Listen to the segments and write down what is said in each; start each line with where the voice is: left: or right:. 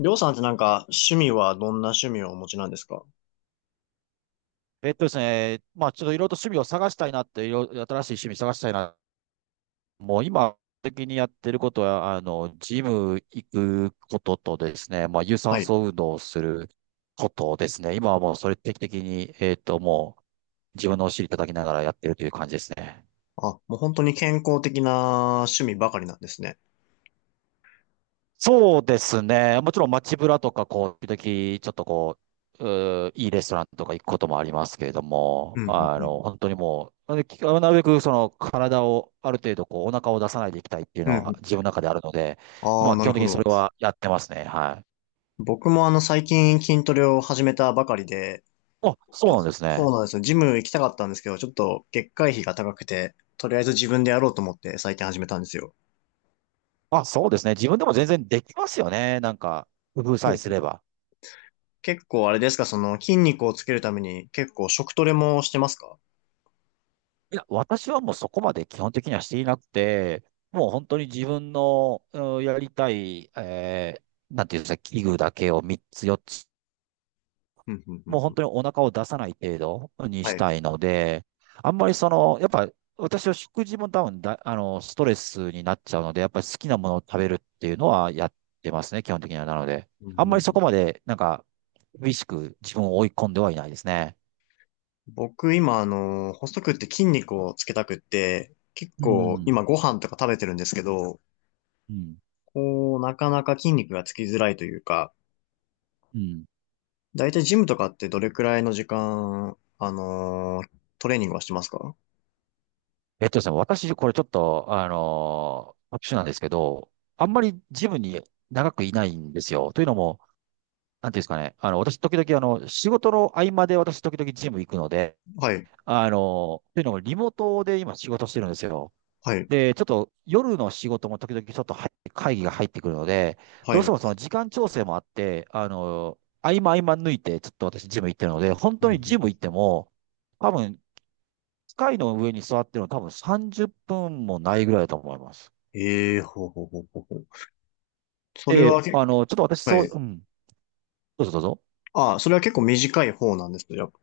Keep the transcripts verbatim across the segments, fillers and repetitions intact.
left: りょうさんってなんか趣味はどんな趣味をお持ちなんですか？
right: えっとですね、まあ、ちょっといろいろと趣味を探したいなって、いろいろ新しい趣味探したいな。もう今、的にやってることは、あの、ジム行くこととですね、まあ、有
left: は
right: 酸
left: い。
right: 素運動をすることですね。今はもうそれ定期的に、えっと、もう自分のお尻叩きながらやってるという感じですね。
left: あ、もう本当に健康的な趣味ばかりなんですね。
right: そうですね。もちろん街ブラとか、こう、時々、ちょっとこう、うーいいレストランとか行くこともありますけれど
left: う
right: も、
left: ん、うん、
right: あ
left: うん。
right: の、本当にもう、できなるべくその体をある程度こうお腹を出さないでいきたいっていう
left: うんう
right: の
left: ん。
right: は自分の中であるので、
left: あ
right: ま
left: あ、
right: あ基
left: なる
right: 本的
left: ほ
right: にそ
left: ど。
right: れはやってますね。はい。
left: 僕もあの最近筋トレを始めたばかりで、
right: あ、そ
left: ちょ、
right: うなんです
left: そう
right: ね。
left: なんですよ。ジム行きたかったんですけど、ちょっと月会費が高くて、とりあえず自分でやろうと思って最近始めたんですよ。
right: あ、そうですね。自分でも全然できますよね。なんか、工夫
left: ほ
right: さえ
left: う
right: す
left: ほう。
right: れば。
left: 結構あれですか、その筋肉をつけるために結構食トレもしてますか？
right: いや、私はもうそこまで基本的にはしていなくて、もう本当に自分の、うんやりたい、えーなんていうんですか、器具だけをみっつよっつ、
left: うんうんう
right: もう
left: んう
right: 本
left: ん。
right: 当にお腹を出さない程度に
left: は
right: し
left: い。
right: たいので、あんまりその、やっぱ私は食事も多分だ、あの、ストレスになっちゃうので、やっぱり好きなものを食べるっていうのはやってますね、基本的には。なので、あんまりそこまで、なんか、厳しく自分を追い込んではいないですね。
left: 僕今、あの、細くって筋肉をつけたくって、結
right: う
left: 構
right: ん。
left: 今ご飯とか食べてるんですけど、
right: うん。
left: こう、なかなか筋肉がつきづらいというか、
right: うん。
left: だいたいジムとかってどれくらいの時間、あのートレーニングはしてますか？
right: えっとですね、私、これちょっと、あのー特殊なんですけど、あんまりジムに長くいないんですよ。というのも、なんていうんですかね、あの、私、時々、あの、仕事の合間で私、時々ジム行くので、
left: はい、
right: あのーというのも、リモートで今仕事してるんですよ。
left: はい、
right: で、ちょっと夜の仕事も時々ちょっと入会議が入ってくるので、
left: は
right: どうして
left: い。
right: もその時間調整もあって、あのー合間合間抜いて、ちょっと私、ジム行ってるので、本当にジム行っても、多分、機械の上に座ってるの多分さんじゅっぷんもないぐらいだと思います。
left: ええー、ほうほうほうほうほう。それ
right: で、
left: はけ、
right: あの、ちょっと私
left: は
right: そ
left: い。
right: う、うん、どうぞどうぞ。
left: あ、それは結構短い方なんですね。やっぱ、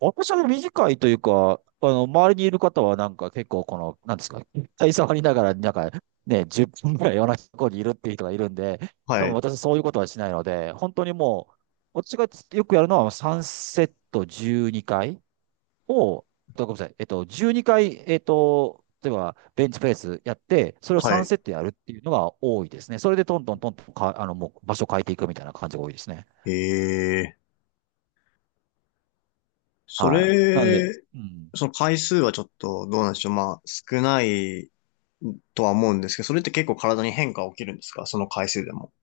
right: 私は短いというか、あの、周りにいる方はなんか結構この、なんですか、携帯触りながら、なんかね、じゅっぷんぐらい同じところにいるっていう人がいるんで、
left: は
right: 多分
left: い、
right: 私そういうことはしないので、本当にもう、私がよくやるのはさんセットじゅうにかいを、ごめんなさい、えっと、じゅうにかい、えっと、例えばベンチプレスやって、それを
left: は
right: さん
left: い。
right: セットやるっていうのが多いですね。それでトントントントンか、あの、もう場所変えていくみたいな感じが多いですね。
left: ええー、そ
right: はい。なので、
left: れ、
right: うん。
left: その回数はちょっとどうなんでしょう。まあ、少ないとは思うんですけど、それって結構体に変化起きるんですか、その回数でも？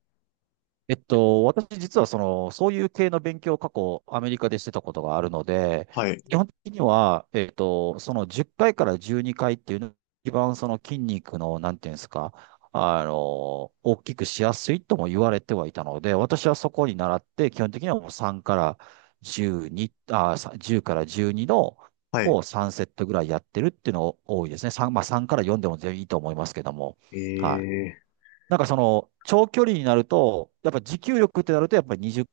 right: えっと、私実はその、そういう系の勉強を過去アメリカでしてたことがあるので、
left: はい。
right: 基本的には、えっと、そのじゅっかいかいからじゅうにかいっていうのが一番その筋肉の、なんていうんですか、あの、大きくしやすいとも言われてはいたので、私はそこに習って、基本的にはもうさんからじゅうに、あ、さじゅうからじゅうにの
left: はい。
right: をさんセットぐらいやってるっていうのが多いですね。さん、まあさんからよんでも全然いいと思いますけども。はい。
left: ええ、
right: なんかその、長距離になると、やっぱ持久力ってなると、やっぱりにじゅう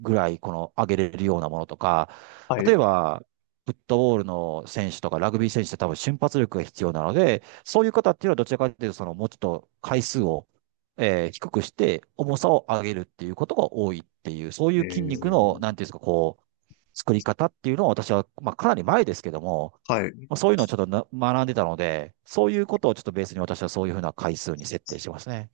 right: ぐらいこの上げれるようなものとか、
left: は
right: 例
left: い。
right: えば、フットボールの選手とかラグビー選手って多分瞬発力が必要なので、そういう方っていうのはどちらかというと、そのもうちょっと回数を、えー低くして重さを上げるっていうことが多いっていう、そうい
left: え
right: う筋肉の、
left: ー、
right: なんていうんですか、こう、作り方っていうのを私は、まあかなり前ですけども、
left: はい。
right: まあそういうのをちょっとな学んでたので、そういうことをちょっとベースに私はそういうふうな回数に設定してますね。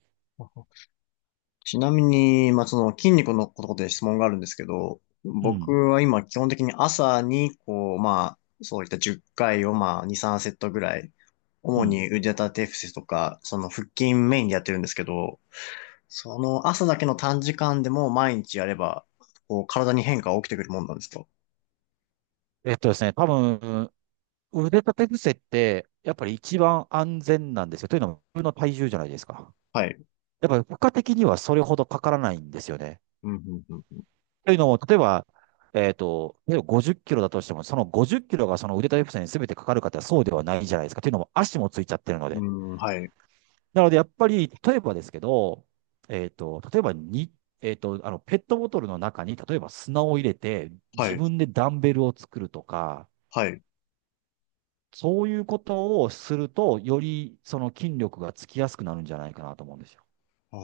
left: ちなみに、まあ、その筋肉のことで質問があるんですけど、
right: う
left: 僕
right: ん。
left: は今基本的に朝に、こう、まあ、そういったじゅっかいをまあ、に、さんセットぐらい、
right: う
left: 主
right: ん。
left: に腕立て伏せとか、その腹筋メインでやってるんですけど、その朝だけの短時間でも毎日やれば、こう、体に変化が起きてくるもんなんですと。
right: えっとですね、多分、腕立て伏せって、やっぱり一番安全なんですよ。というのも、自分の体重じゃないですか。
left: はい。
right: やっぱり負荷的にはそれほどかからないんですよね。
left: うんうんうん
right: というのも、例えば、えっと、例えばごじゅっキロだとしても、そのごじゅっキロがその腕立て伏せに全てかかるかってそうではないじゃないですか。というのも、足もついちゃってるの
left: う
right: で。
left: ん、はい、
right: なので、やっぱり、例えばですけど、えっと、例えばに、えっと、あの、ペットボトルの中に、例えば砂を入れて、
left: は
right: 自
left: い、
right: 分でダンベルを作るとか、
left: はい。
right: そういうことをすると、よりその筋力がつきやすくなるんじゃないかなと思うんですよ。
left: ああ、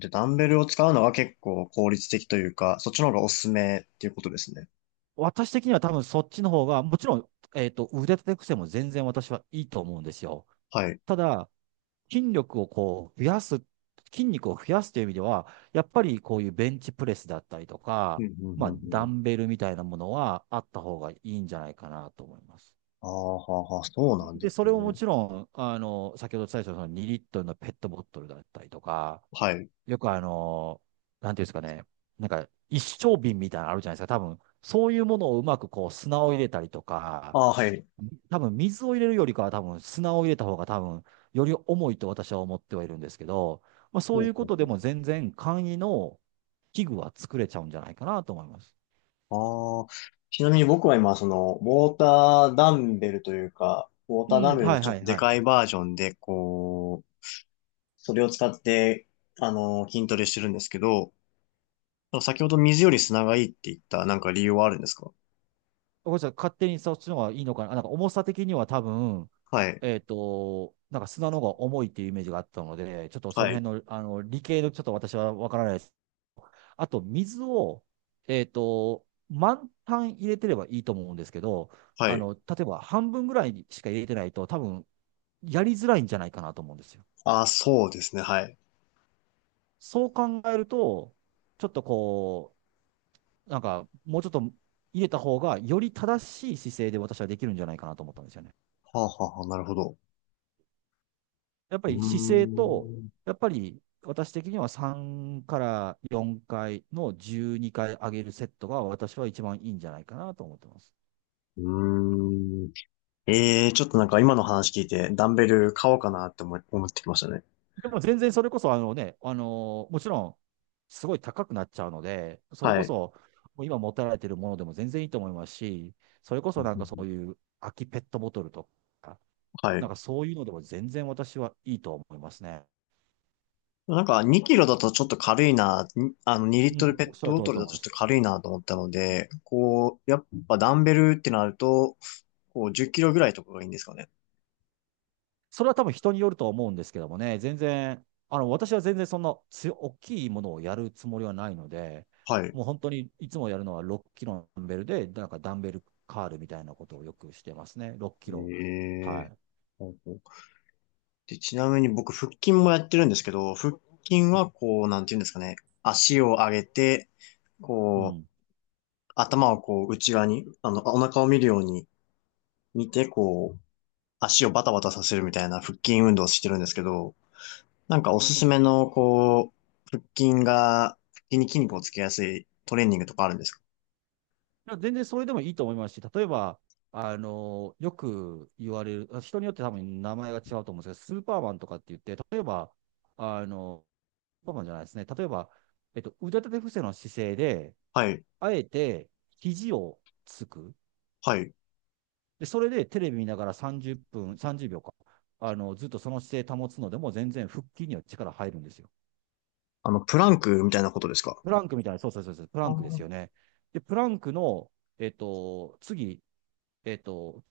left: じゃあダンベルを使うのは結構効率的というか、そっちの方がおすすめっていうことですね。
right: 私的には多分そっちの方が、もちろん、えっと、腕立て伏せも全然私はいいと思うんですよ。
left: はい。
right: ただ、筋力をこう増やす、筋肉を増やすという意味では、やっぱりこういうベンチプレスだったりと
left: うん、
right: か、
left: うん、
right: ま
left: う
right: あ、
left: ん、う
right: ダ
left: ん。
right: ンベルみたいなものはあった方がいいんじゃないかなと思います。
left: ああ、はあはあ、そうなんで
right: で、
left: す
right: それをも
left: ね。
right: ちろん、あの、先ほどお伝えしたそのにリットルのペットボトルだったりとか、
left: はい。
right: よくあの、なんていうんですかね、なんか一升瓶みたいなのあるじゃないですか、多分。そういうものをうまくこう砂を入れたりとか、
left: ああ、はい。
right: 多分水を入れるよりかは多分砂を入れた方が多分より重いと私は思ってはいるんですけど、まあ、そ
left: ほ
right: う
left: う
right: いうこ
left: ほ
right: とで
left: う
right: も全然簡易の器具は作れちゃうんじゃないかなと思います。
left: ほう、ああ、ちなみに僕は今、その、ウォーターダンベルというか、ウォー
right: う
left: ターダ
right: ん、
left: ンベルの
right: はい
left: ちょ
right: は
left: っと
right: い
left: で
right: はい。
left: かいバージョンで、こう、それを使って、あの、筋トレしてるんですけど、先ほど水より砂がいいって言った、なんか理由はあるんですか？
right: ごめんなさい、勝手にそっちの方がいいのかな。なんか重さ的には多分、
left: はい。
right: えっと、なんか砂の方が重いっていうイメージがあったので、ちょっと
left: は
right: その
left: い。
right: 辺の、あの理系のちょっと私は分からないあと、水を、えっと、満タン入れてればいいと思うんですけど、
left: は
right: あ
left: い。
right: の、例えば半分ぐらいしか入れてないと、多分、やりづらいんじゃないかなと思うんですよ。
left: ああ、そうですね。はい。
right: そう考えると、ちょっとこう、なんか、もうちょっと入れた方が、より正しい姿勢で私はできるんじゃないかなと思ったんですよね。
left: はあ、はあ、はあ、なるほど。
right: やっぱ
left: うー
right: り姿勢と、
left: ん。
right: やっぱり私的にはさんからよんかいのじゅうにかい上げるセットが私は一番いいんじゃないかなと思ってます。
left: うーん。ええー、ちょっとなんか今の話聞いて、ダンベル買おうかなって思い、思ってきましたね。
right: でも全然それこそ、あのね、あのーもちろん、すごい高くなっちゃうので、それ
left: は
right: こ
left: い。
right: そ、もう今持たれてるものでも全然いいと思いますし、それこ
left: う
right: そ
left: ん
right: な
left: う
right: んか
left: ん
right: そ
left: うん、
right: ういう空きペットボトルとか、
left: は
right: な
left: い。
right: んかそういうのでも全然私はいいと思いますね。
left: なんかにキロだとちょっと軽いな、にあのにリ
right: う
left: ットル
right: ん、
left: ペ
right: お
left: ッ
right: っしゃ
left: ト
right: る
left: ボ
right: 通りだ
left: トル
right: と
left: だ
right: 思い
left: とち
right: ま
left: ょっ
right: す。
left: と軽いなと思ったので、こう、やっぱダンベルってなると、こうじゅっキロぐらいとかがいいんですかね。
right: それは多分人によると思うんですけどもね、全然、あの、私は全然そんな強大きいものをやるつもりはないので、
left: はい。
right: もう本当にいつもやるのはろっキロのダンベルで、なんかダンベルカールみたいなことをよくしてますね。ろっキロ。は
left: え
right: い。
left: えー。で、ちなみに僕、腹筋もやってるんですけど、腹筋はこう、なんていうんですかね。足を上げて、
right: う
left: こう、
right: ん。だ
left: 頭をこう、内側に、あの、お腹を見るように見て、こう、足をバタバタさせるみたいな腹筋運動をしてるんですけど、なんかおすすめの、こう、腹筋が、腹筋に筋肉をつけやすいトレーニングとかあるんですか？
right: から全然それでもいいと思いますし、例えば、あの、よく言われる、人によって多分名前が違うと思うんですけど、スーパーマンとかって言って、例えば、あの、スーパーマンじゃないですね。例えば、えっと、腕立て伏せの姿勢で、
left: はい。
right: あえて肘をつく。
left: はい。
right: で、それでテレビ見ながらさんじゅっぷん、さんじゅうびょうか。あの、ずっとその姿勢保つのでも全然腹筋には力入るんですよ。
left: あの、プランクみたいなことですか？
right: プランクみたいな、そうそうそうそう、プ
left: あ
right: ランクです
left: ー、
right: よね。で、プランクの、えっと、次、えっと、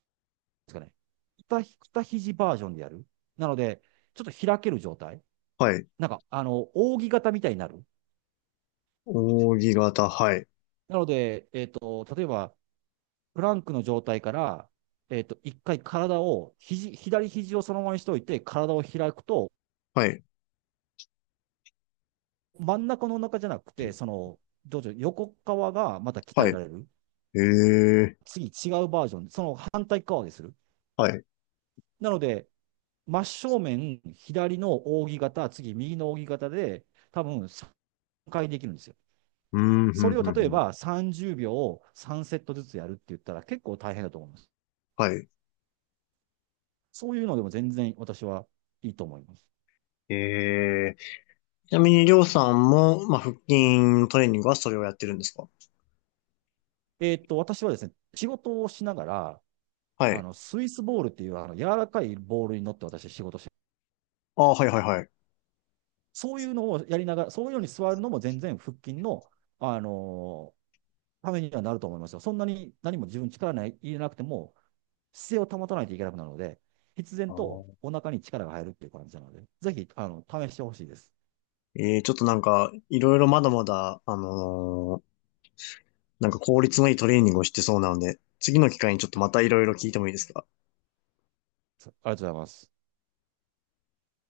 right: ですかね、二ひ二肘バージョンでやる。なので、ちょっと開ける状態。
left: はい。
right: なんか、あの、扇形みたいになる。
left: 扇形、はい。
right: なので、えっと、例えば、プランクの状態から、えっと、いっかい体を、肘、左肘をそのままにしておいて、体を開くと、
left: はい。
right: 真ん中のお腹じゃなくて、その、どうぞ横側がまた鍛
left: は
right: えら
left: い。
right: れる。
left: ええ、
right: 次、違うバージョン、その反対側でする。
left: はい。う
right: なので、真正面、左の扇形、次、右の扇形で、多分さんかいできるんですよ。
left: ーん、ふ
right: そ
left: ん
right: れを
left: ふん
right: 例
left: ふ
right: え
left: ん。
right: ばさんじゅうびょうをさんセットずつやるって言ったら結構大変だと思います。
left: はい。
right: そういうのでも全然私はいいと思います。
left: ええ、ちなみに、りょうさんも、まあ、腹筋トレーニングはそれをやってるんですか？
right: えーっと、私はですね、仕事をしながら、
left: は
right: あ
left: い。
right: の、スイスボールっていう、あの、柔らかいボールに乗って私は仕事して、
left: ああ、はいはいはい。
right: そういうのをやりながら、そういうように座るのも全然腹筋の、あのーためにはなると思いますよ。そんなに何も自分力ない入れなくても、姿勢を保たないといけなくなるので、必
left: あ
right: 然
left: ー、
right: とお腹に力が入るっていう感じなので、ぜひ、あの、試してほしいです。
left: えー、ちょっとなんか、いろいろまだまだ、あのーなんか効率のいいトレーニングをしてそうなので、次の機会にちょっとまたいろいろ聞いてもいいですか？
right: ありがとうございます。